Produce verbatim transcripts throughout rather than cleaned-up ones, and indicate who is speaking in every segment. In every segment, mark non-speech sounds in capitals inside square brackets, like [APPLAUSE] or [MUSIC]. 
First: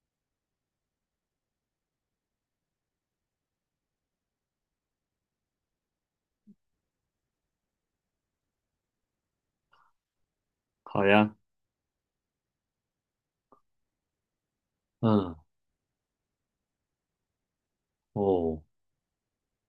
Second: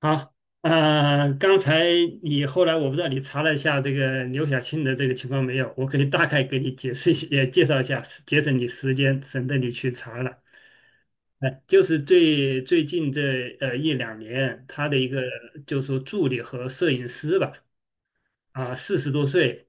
Speaker 1: 好，呃，刚才你后来我不知道你查了一下这个刘晓庆的这个情况没有，我可以大概给你解释一下，也介绍一下，节省你时间，省得你去查了。
Speaker 2: 好呀。
Speaker 1: 哎，就是最最近这呃一两年，他的一个
Speaker 2: 嗯。
Speaker 1: 就是说助理和摄影师吧，
Speaker 2: 哦。
Speaker 1: 啊，四十多岁，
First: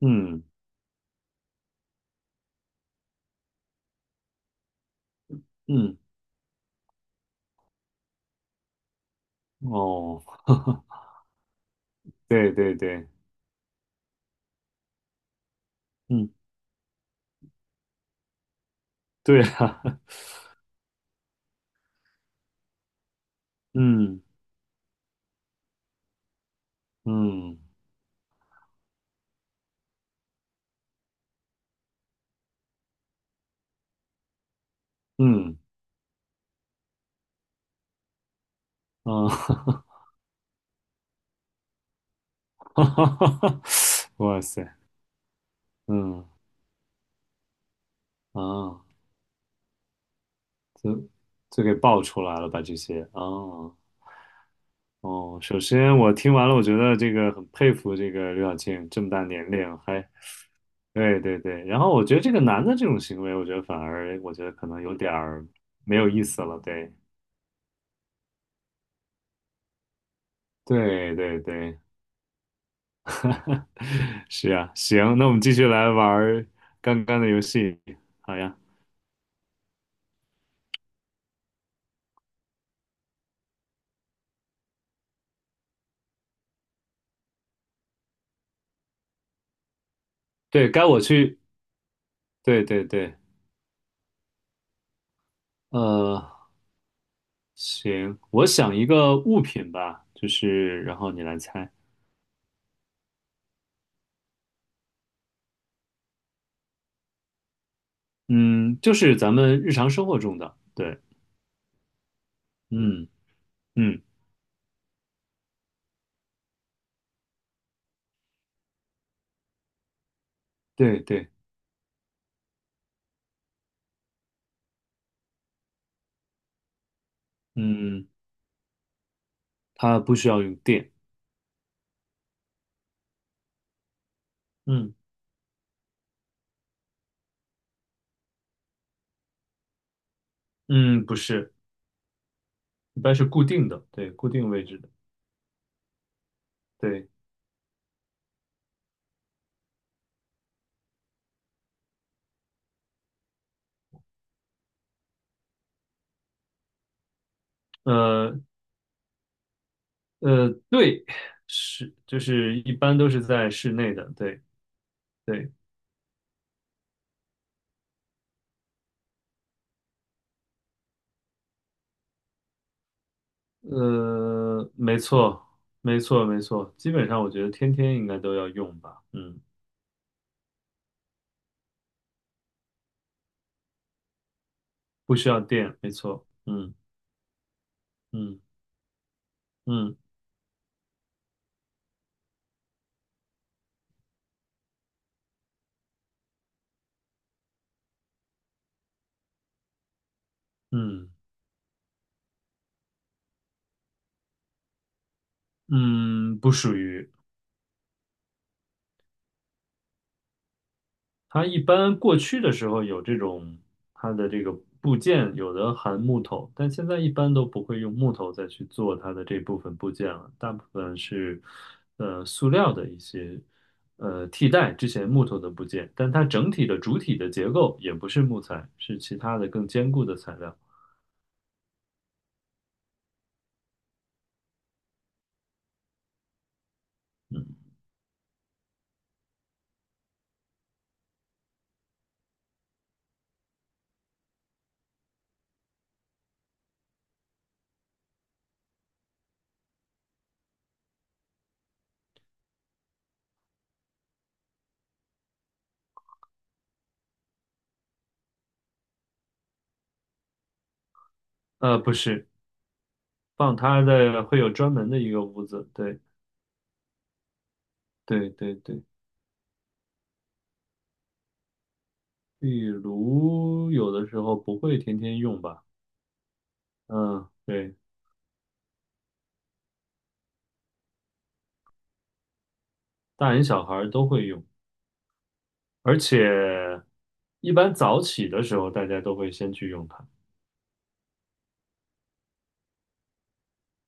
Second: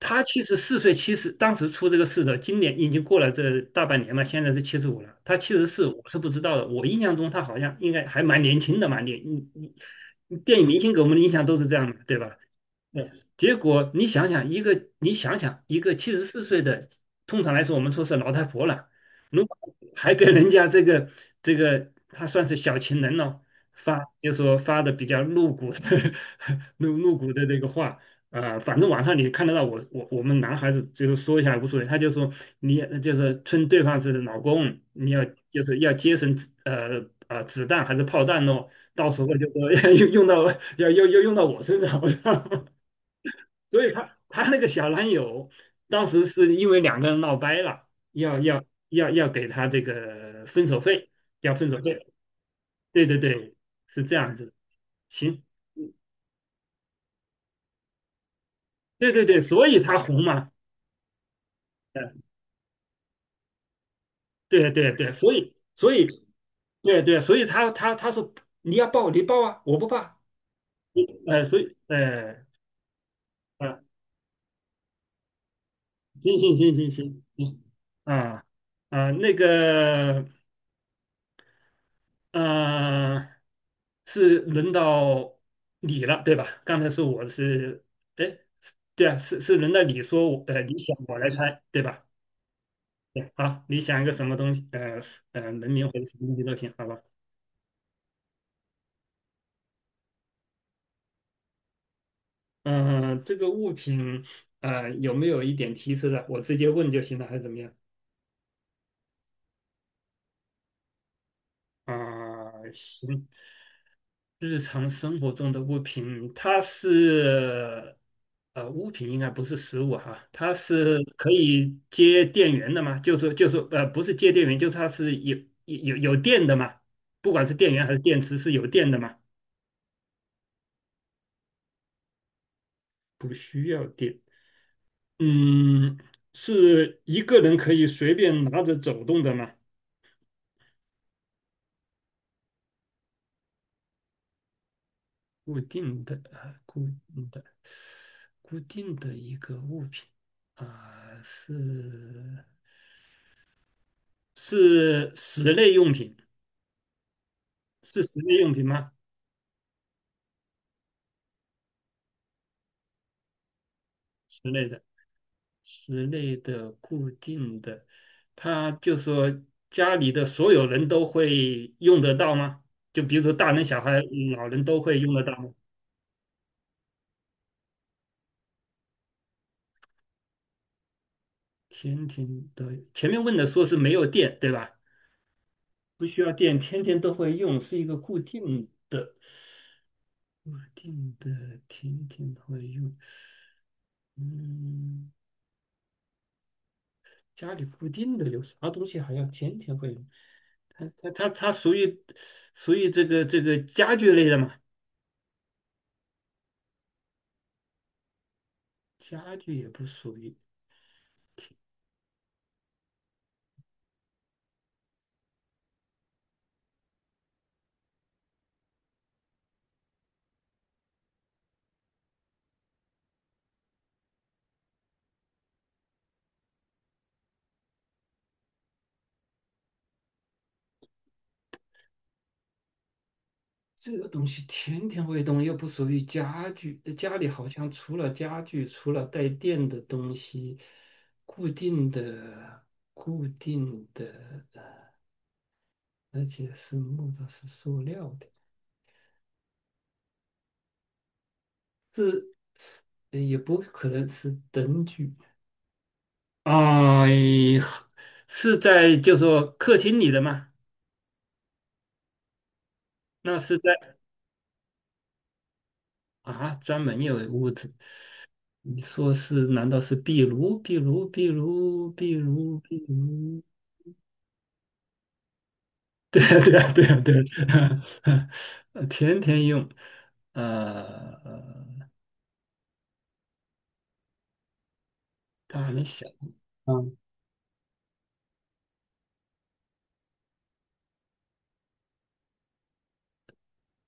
Speaker 1: 他七
Speaker 2: 嗯
Speaker 1: 十四岁，七十当时出这个事的，今年已经过了这大半年嘛，现在是七十五了。他七十四，
Speaker 2: 嗯。
Speaker 1: 我是不知道的。我印象中他好像应该还蛮年轻的嘛，你你
Speaker 2: 哦。
Speaker 1: 你，电影明
Speaker 2: [LAUGHS]
Speaker 1: 星给我们的印象都是这样的，对吧？
Speaker 2: 对对对。
Speaker 1: 对，结果你想想一个，你想想一个七十
Speaker 2: 嗯。
Speaker 1: 四岁的，通常来说我们说是老太婆了，
Speaker 2: 对
Speaker 1: 如果
Speaker 2: 啊。
Speaker 1: [LAUGHS] 还给人家这个这个，她算是小情人了，
Speaker 2: [LAUGHS]
Speaker 1: 发
Speaker 2: 嗯
Speaker 1: 就说发的比较露骨的 [LAUGHS] 露露骨的
Speaker 2: 嗯
Speaker 1: 这个话。啊，反正网上你看得到我我我们男孩子就是说一下无所谓，他就说你就是称对方是老公，你要
Speaker 2: 嗯，
Speaker 1: 就是要节省呃呃啊子弹还是炮弹咯，到时候就
Speaker 2: 啊。
Speaker 1: 说 [LAUGHS] 用用到要要要用到我身上，我操！
Speaker 2: [LAUGHS]
Speaker 1: 所以他
Speaker 2: 哇
Speaker 1: 他那
Speaker 2: 塞。
Speaker 1: 个小男友，当时
Speaker 2: 嗯，
Speaker 1: 是因为两个人闹掰了，要要
Speaker 2: 啊，
Speaker 1: 要要给他这个分手
Speaker 2: 就
Speaker 1: 费，要
Speaker 2: 就
Speaker 1: 分
Speaker 2: 给
Speaker 1: 手
Speaker 2: 爆
Speaker 1: 费。
Speaker 2: 出来了吧这些，
Speaker 1: 对对
Speaker 2: 啊，
Speaker 1: 对，
Speaker 2: 哦。
Speaker 1: 是这样子的。
Speaker 2: 哦，
Speaker 1: 行，
Speaker 2: 首先我听完了，我觉得这个很佩服这个刘晓庆这么
Speaker 1: 对
Speaker 2: 大
Speaker 1: 对对，
Speaker 2: 年
Speaker 1: 所
Speaker 2: 龄
Speaker 1: 以他
Speaker 2: 还。
Speaker 1: 红嘛。
Speaker 2: 对对对。然后我觉得
Speaker 1: 嗯，
Speaker 2: 这个男的这种行为，我觉得反而，我觉得可
Speaker 1: 对
Speaker 2: 能
Speaker 1: 对
Speaker 2: 有点
Speaker 1: 对，所
Speaker 2: 儿
Speaker 1: 以所
Speaker 2: 没
Speaker 1: 以
Speaker 2: 有意思了，对。
Speaker 1: 对对，所以他他他说你要报你报啊，我不报，
Speaker 2: 对对
Speaker 1: 呃，所以
Speaker 2: 对。
Speaker 1: 呃呃，
Speaker 2: 是啊，行，那我们继续来玩
Speaker 1: 行
Speaker 2: 儿
Speaker 1: 行行行
Speaker 2: 刚刚
Speaker 1: 行
Speaker 2: 的游
Speaker 1: 行，
Speaker 2: 戏。好
Speaker 1: 啊
Speaker 2: 呀。
Speaker 1: 啊，那个。嗯，是轮到你了，对吧？刚才是我是，哎，对啊，是是轮到你说我，呃，
Speaker 2: 对，
Speaker 1: 你
Speaker 2: 该
Speaker 1: 想
Speaker 2: 我
Speaker 1: 我来
Speaker 2: 去。
Speaker 1: 猜，对吧？
Speaker 2: 对对对。
Speaker 1: 对，好，你想一个什么东西，呃，呃，人名或者什
Speaker 2: 呃，
Speaker 1: 么东西都行，好吧？
Speaker 2: 行，我想一个物品吧，就是然后你来猜。
Speaker 1: 嗯、这个物品，呃，有没有一点提示的？我直接问就行了，还是怎么样？
Speaker 2: 嗯，就是咱们日常生活中的。对。
Speaker 1: 啊、
Speaker 2: 嗯
Speaker 1: 行，
Speaker 2: 嗯。
Speaker 1: 日常生活中的物品，它是呃物品应该不是食物哈，它
Speaker 2: 对
Speaker 1: 是可
Speaker 2: 对。
Speaker 1: 以接电源的嘛？就是就是呃不是接电源，就是它是有有有有电的嘛？不管是电源还是
Speaker 2: 嗯，
Speaker 1: 电池是有电的嘛？
Speaker 2: 它不需要用电。
Speaker 1: 不需要电。
Speaker 2: 嗯
Speaker 1: 嗯，是一个人可以随便拿着走动的吗？
Speaker 2: 嗯。不是，一般是固定的，对，固定位置的。
Speaker 1: 固定的啊，固
Speaker 2: 对。
Speaker 1: 定的，固定的一个物品啊，是。是室内用品，是室内
Speaker 2: 呃
Speaker 1: 用品吗？
Speaker 2: 呃，对，是，就是一般都是在室内的。对
Speaker 1: 室内的，
Speaker 2: 对。
Speaker 1: 室内的固定的，它就说家里的所有人都会用得到吗？就比如说大人、小孩、老人
Speaker 2: 呃，
Speaker 1: 都
Speaker 2: 没
Speaker 1: 会用得到
Speaker 2: 错，
Speaker 1: 吗？
Speaker 2: 没错，没错，基本上我觉得天天应该都要用吧。嗯，
Speaker 1: 天天都，前面问的说是没有电，对吧？
Speaker 2: 不需要电，没
Speaker 1: 不需
Speaker 2: 错。
Speaker 1: 要电，
Speaker 2: 嗯
Speaker 1: 天天都会用，是一个固
Speaker 2: 嗯
Speaker 1: 定的，
Speaker 2: 嗯
Speaker 1: 固定的，天天会用。嗯，家里固定的有啥东西还要天天会用？它它
Speaker 2: 嗯
Speaker 1: 它它属于属于这个这个家具类的嘛？
Speaker 2: 嗯嗯。不属于。
Speaker 1: 家具也不属于，
Speaker 2: 它一般过去的时候有这种，它的这个部件有的含木头，但现在一般都不会用木头再去做它的这部分部件了，大部分是呃塑料的一些呃替代之前木头的部件，但它整体的主体的结构也不是木材，是其他的更坚固的材料。
Speaker 1: 这个东西天天会动，又不属于家具。呃家里
Speaker 2: 嗯。
Speaker 1: 好像除了家具，除了带电的东西，固定的固定的，而且是木头是塑料的，是呃也不可能是灯具啊、是在就说客厅里的吗？
Speaker 2: 呃，不是，
Speaker 1: 那
Speaker 2: 放
Speaker 1: 是
Speaker 2: 它
Speaker 1: 在
Speaker 2: 的会有专门的一个屋子，对
Speaker 1: 啊专门有屋子。
Speaker 2: 对对
Speaker 1: 你
Speaker 2: 对。
Speaker 1: 说是？难道是壁炉？壁炉？壁炉？壁炉？
Speaker 2: 壁
Speaker 1: 壁炉？
Speaker 2: 炉有的时候不会天天用吧。
Speaker 1: 对啊，对啊，对啊，对
Speaker 2: 嗯，对，
Speaker 1: 啊，[LAUGHS] 呃天天用，呃，
Speaker 2: 大人小孩儿都会用，
Speaker 1: 他还没
Speaker 2: 而
Speaker 1: 想啊。
Speaker 2: 且一般早起的时候大家都会先去用它。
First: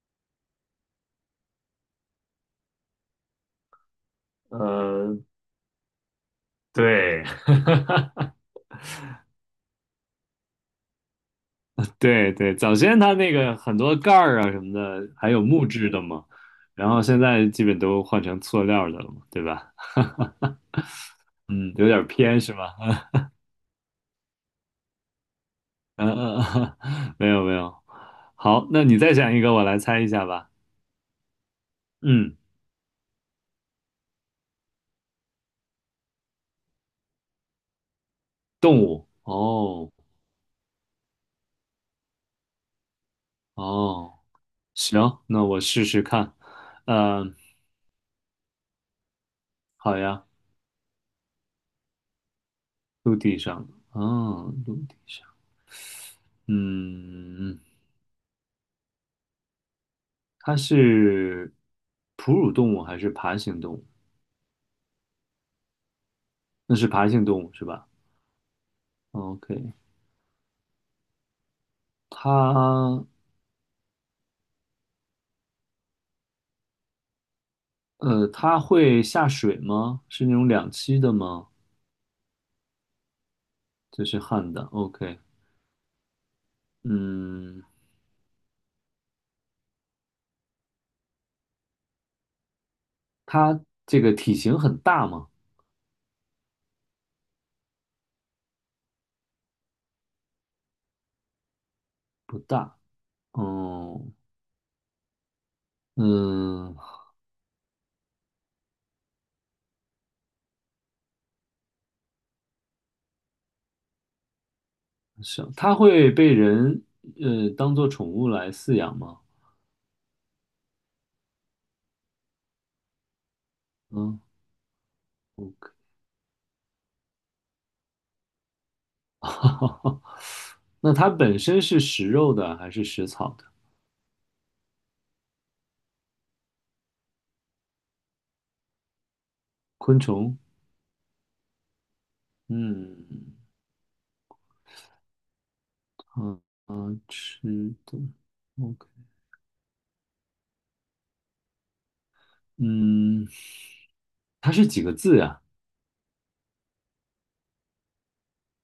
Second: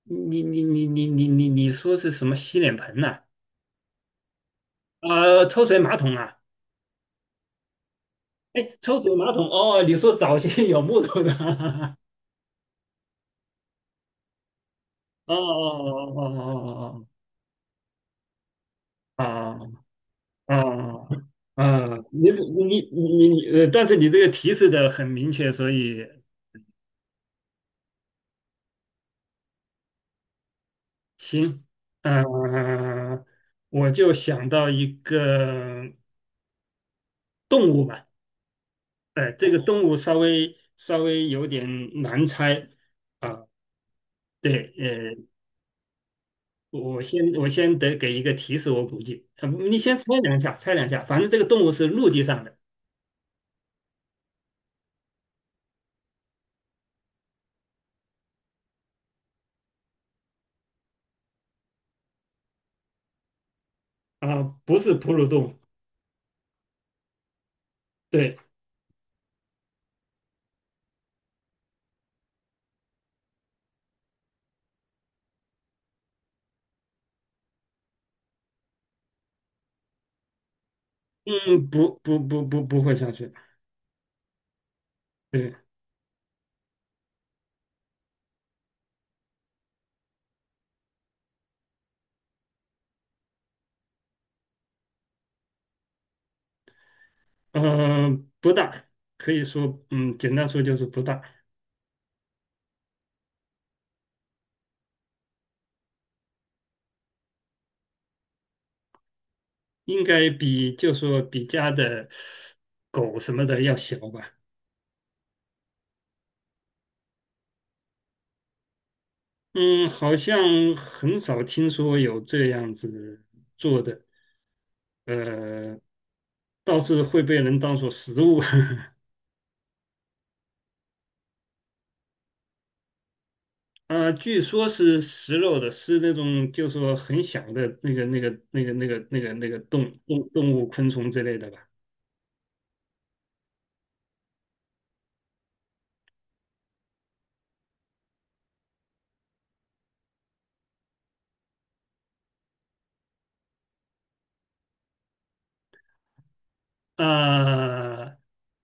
Speaker 1: 你你你你你你你说是什么洗脸盆呐、
Speaker 2: 呃，
Speaker 1: 呃，抽水马桶啊？
Speaker 2: 对，
Speaker 1: 哎，抽水马桶哦，你说早些有木头的？
Speaker 2: [LAUGHS]
Speaker 1: [LAUGHS]
Speaker 2: 对对，早先它那个很多盖儿啊什么的，还
Speaker 1: 哦
Speaker 2: 有木质的
Speaker 1: 哦
Speaker 2: 嘛，然后
Speaker 1: 哦
Speaker 2: 现在基本都换成塑料的了嘛，
Speaker 1: 哦
Speaker 2: 对
Speaker 1: 哦
Speaker 2: 吧？
Speaker 1: 哦哦哦
Speaker 2: [LAUGHS]
Speaker 1: 哦！
Speaker 2: 嗯，有
Speaker 1: 啊，
Speaker 2: 点
Speaker 1: 你
Speaker 2: 偏是
Speaker 1: 你
Speaker 2: 吧？
Speaker 1: 你你你，呃，但是你这个提示的很明确，所
Speaker 2: [LAUGHS]
Speaker 1: 以
Speaker 2: 嗯嗯嗯。[LAUGHS] 没有没有。好，那你再讲一个，我来猜一下吧。
Speaker 1: 行，呃，
Speaker 2: 嗯，
Speaker 1: 我就想到一个动物吧。
Speaker 2: 动物。
Speaker 1: 呃，这个动
Speaker 2: 哦
Speaker 1: 物稍微稍微有点难猜啊，
Speaker 2: 哦。
Speaker 1: 对，呃，
Speaker 2: 行，那我试试看。
Speaker 1: 我先
Speaker 2: 嗯、
Speaker 1: 我先得给一个提示，我估计，呃，你先
Speaker 2: 好
Speaker 1: 猜
Speaker 2: 呀。
Speaker 1: 两下，猜两下，反正这个动物是陆地上的
Speaker 2: 陆地上，啊，哦，陆地上，嗯，它是哺乳动物还是爬行动物？
Speaker 1: 啊，不是哺乳动物，
Speaker 2: 那是爬行动物是吧
Speaker 1: 对，
Speaker 2: ？OK。它呃，它会下水吗？是那种两栖的吗？
Speaker 1: 嗯，不不不不不会下去，
Speaker 2: 这是旱的，OK。
Speaker 1: 对，
Speaker 2: 嗯，它这个体型很大吗？
Speaker 1: 嗯，不大，可以说，嗯，简单说就是不大，
Speaker 2: 不大，哦。嗯，
Speaker 1: 应该比就说比家的狗什么的要小吧。
Speaker 2: 是。它会被人呃当做宠物来饲养吗？
Speaker 1: 嗯，好像很少听说有这样子做的，
Speaker 2: 嗯，OK。
Speaker 1: 呃，倒是会被人当做食物。[LAUGHS]
Speaker 2: [LAUGHS] 那它本身是食肉的还是食草的？
Speaker 1: 啊、据说是食肉的，是那种就说很小的那个、那个、那个、那个、那个、那个动
Speaker 2: 昆
Speaker 1: 动
Speaker 2: 虫。
Speaker 1: 动物、昆虫之类的吧。
Speaker 2: 嗯，啊啊，吃的，OK。嗯，它是几个字呀？
Speaker 1: 啊、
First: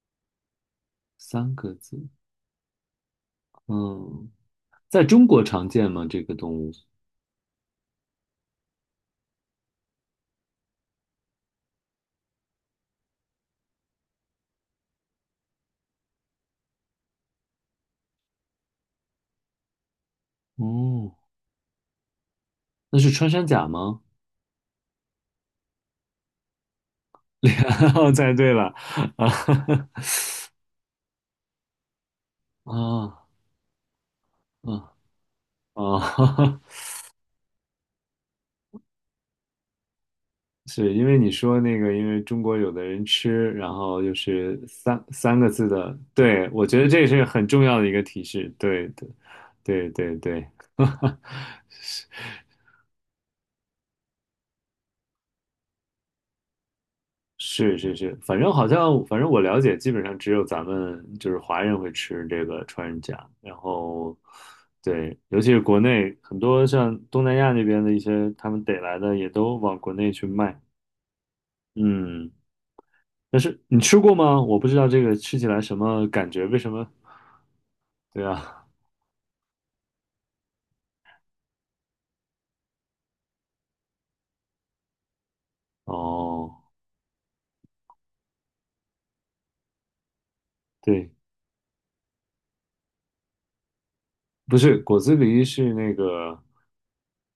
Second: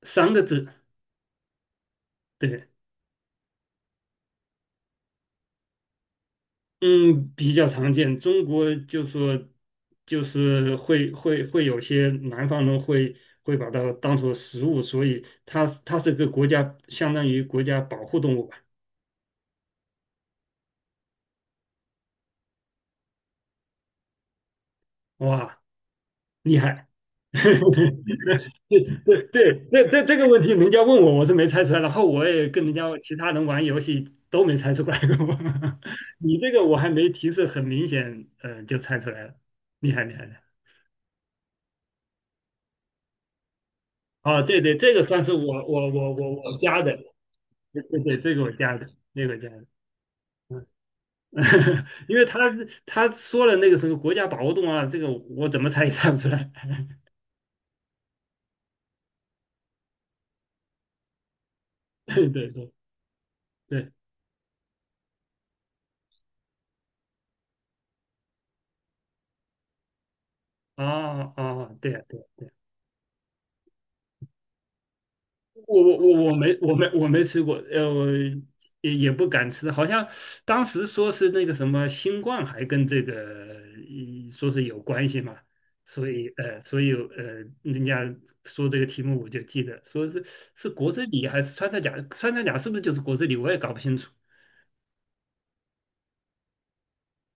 Speaker 1: 三个字，
Speaker 2: 三个字。
Speaker 1: 对，
Speaker 2: 嗯，在中国常见吗？这个动物？
Speaker 1: 嗯，比较常见。中国就说，就是会会会有些南方人会会把它当做食物，所以它它是个国家，相当于国家保护动物吧。
Speaker 2: 哦，那是穿山甲吗？
Speaker 1: 哇，厉害！[LAUGHS]
Speaker 2: [LAUGHS] 猜对了。
Speaker 1: 对
Speaker 2: [LAUGHS] 啊
Speaker 1: 对，这这这个问题，人家问我，我是没猜出来。然后我也跟人家其
Speaker 2: 啊
Speaker 1: 他人玩游戏都没猜出
Speaker 2: 啊
Speaker 1: 来过。[LAUGHS] 你这
Speaker 2: 啊
Speaker 1: 个我
Speaker 2: [LAUGHS]！
Speaker 1: 还没提示，很明显，嗯、就猜出来了，厉害厉害的。
Speaker 2: 是因为你说那个，因为中国有的人吃，然后就
Speaker 1: 啊，
Speaker 2: 是
Speaker 1: 对对，这个
Speaker 2: 三
Speaker 1: 算是
Speaker 2: 三个
Speaker 1: 我
Speaker 2: 字
Speaker 1: 我
Speaker 2: 的，
Speaker 1: 我我
Speaker 2: 对，
Speaker 1: 我
Speaker 2: 我觉
Speaker 1: 加
Speaker 2: 得
Speaker 1: 的，
Speaker 2: 这是很重要
Speaker 1: 对
Speaker 2: 的一
Speaker 1: 对
Speaker 2: 个
Speaker 1: 对，
Speaker 2: 提
Speaker 1: 这个我
Speaker 2: 示，
Speaker 1: 加的，
Speaker 2: 对对
Speaker 1: 这个我加的，
Speaker 2: 对对对。
Speaker 1: 嗯，
Speaker 2: [LAUGHS]
Speaker 1: [LAUGHS] 因为他他说了那个什么国家保护动物啊，这个我怎么猜也猜不出来。
Speaker 2: 是是是，反正好像反正我了解，基本上只有咱们就是华人会
Speaker 1: [LAUGHS] 对
Speaker 2: 吃这
Speaker 1: 对
Speaker 2: 个
Speaker 1: 对
Speaker 2: 穿山甲。然
Speaker 1: 对，
Speaker 2: 后对，尤其是国内很多像东南亚那边的一些他们逮来的也都往国内去卖。
Speaker 1: 啊啊，对呀对
Speaker 2: 嗯。但是你吃过吗？我不知道这个吃起来
Speaker 1: 呀
Speaker 2: 什
Speaker 1: 我我
Speaker 2: 么
Speaker 1: 我
Speaker 2: 感
Speaker 1: 我
Speaker 2: 觉，
Speaker 1: 没
Speaker 2: 为什
Speaker 1: 我没
Speaker 2: 么？
Speaker 1: 我没吃过，呃，我
Speaker 2: 对啊，
Speaker 1: 也也不敢吃，好像当时说是那个什么新冠还跟这个呃说是有关系嘛，所以
Speaker 2: 哦，
Speaker 1: 呃，所以呃，人家说这个题目我就记得，说是是国之
Speaker 2: 对，
Speaker 1: 礼还是穿山甲，穿山甲是不是就是国之礼，我也搞不清楚。
Speaker 2: 不是果子狸是那个。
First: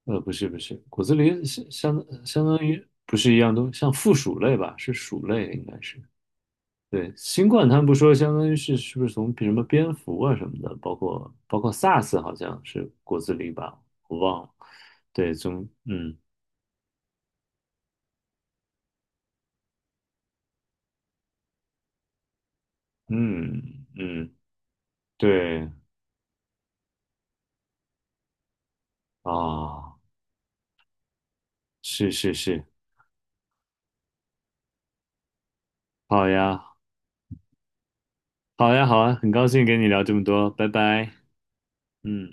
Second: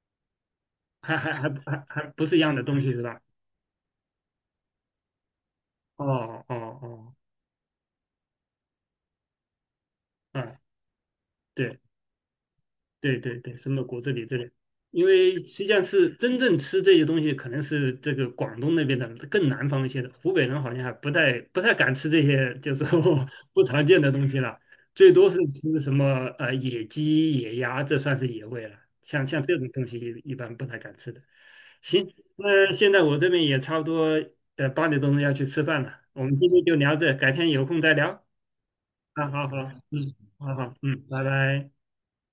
Speaker 2: 呃，不是不是，果子
Speaker 1: 还还
Speaker 2: 狸
Speaker 1: 还
Speaker 2: 相
Speaker 1: 还还不
Speaker 2: 相
Speaker 1: 是一
Speaker 2: 相
Speaker 1: 样
Speaker 2: 当
Speaker 1: 的东
Speaker 2: 于
Speaker 1: 西是
Speaker 2: 不
Speaker 1: 吧？
Speaker 2: 是一样东，像附属类吧，是鼠类应该是。
Speaker 1: 哦哦
Speaker 2: 对，
Speaker 1: 哦，
Speaker 2: 新冠他们不说，相当于是是不是从比什么蝙蝠啊什么
Speaker 1: 嗯，
Speaker 2: 的，包括包括
Speaker 1: 对
Speaker 2: SARS 好像是
Speaker 1: 对
Speaker 2: 果子
Speaker 1: 对
Speaker 2: 狸
Speaker 1: 对，什
Speaker 2: 吧，
Speaker 1: 么果子
Speaker 2: 我
Speaker 1: 狸这
Speaker 2: 忘
Speaker 1: 里，
Speaker 2: 了。
Speaker 1: 因
Speaker 2: 对，
Speaker 1: 为实际
Speaker 2: 从，
Speaker 1: 上是
Speaker 2: 嗯
Speaker 1: 真正吃这些东西，可能是这个广东那边的更南方一些的，湖北人好像还不太不太敢吃这些，就是说 [LAUGHS] 不常
Speaker 2: 嗯
Speaker 1: 见的东
Speaker 2: 嗯。
Speaker 1: 西了，最多是
Speaker 2: 对
Speaker 1: 吃什么呃野鸡、野鸭，这算是野味了。像像这种东
Speaker 2: 啊，
Speaker 1: 西一一般不太敢吃的。行，
Speaker 2: 是是是。
Speaker 1: 那现在我这边也差不多呃八点钟要去吃饭了，我
Speaker 2: 好
Speaker 1: 们今天
Speaker 2: 呀，
Speaker 1: 就聊这，改天有空再聊。
Speaker 2: 好呀，好啊，
Speaker 1: 啊，
Speaker 2: 很
Speaker 1: 好
Speaker 2: 高
Speaker 1: 好，
Speaker 2: 兴跟你聊这
Speaker 1: 嗯，
Speaker 2: 么多，
Speaker 1: 好
Speaker 2: 拜
Speaker 1: 好，嗯，
Speaker 2: 拜。
Speaker 1: 拜拜。
Speaker 2: 嗯。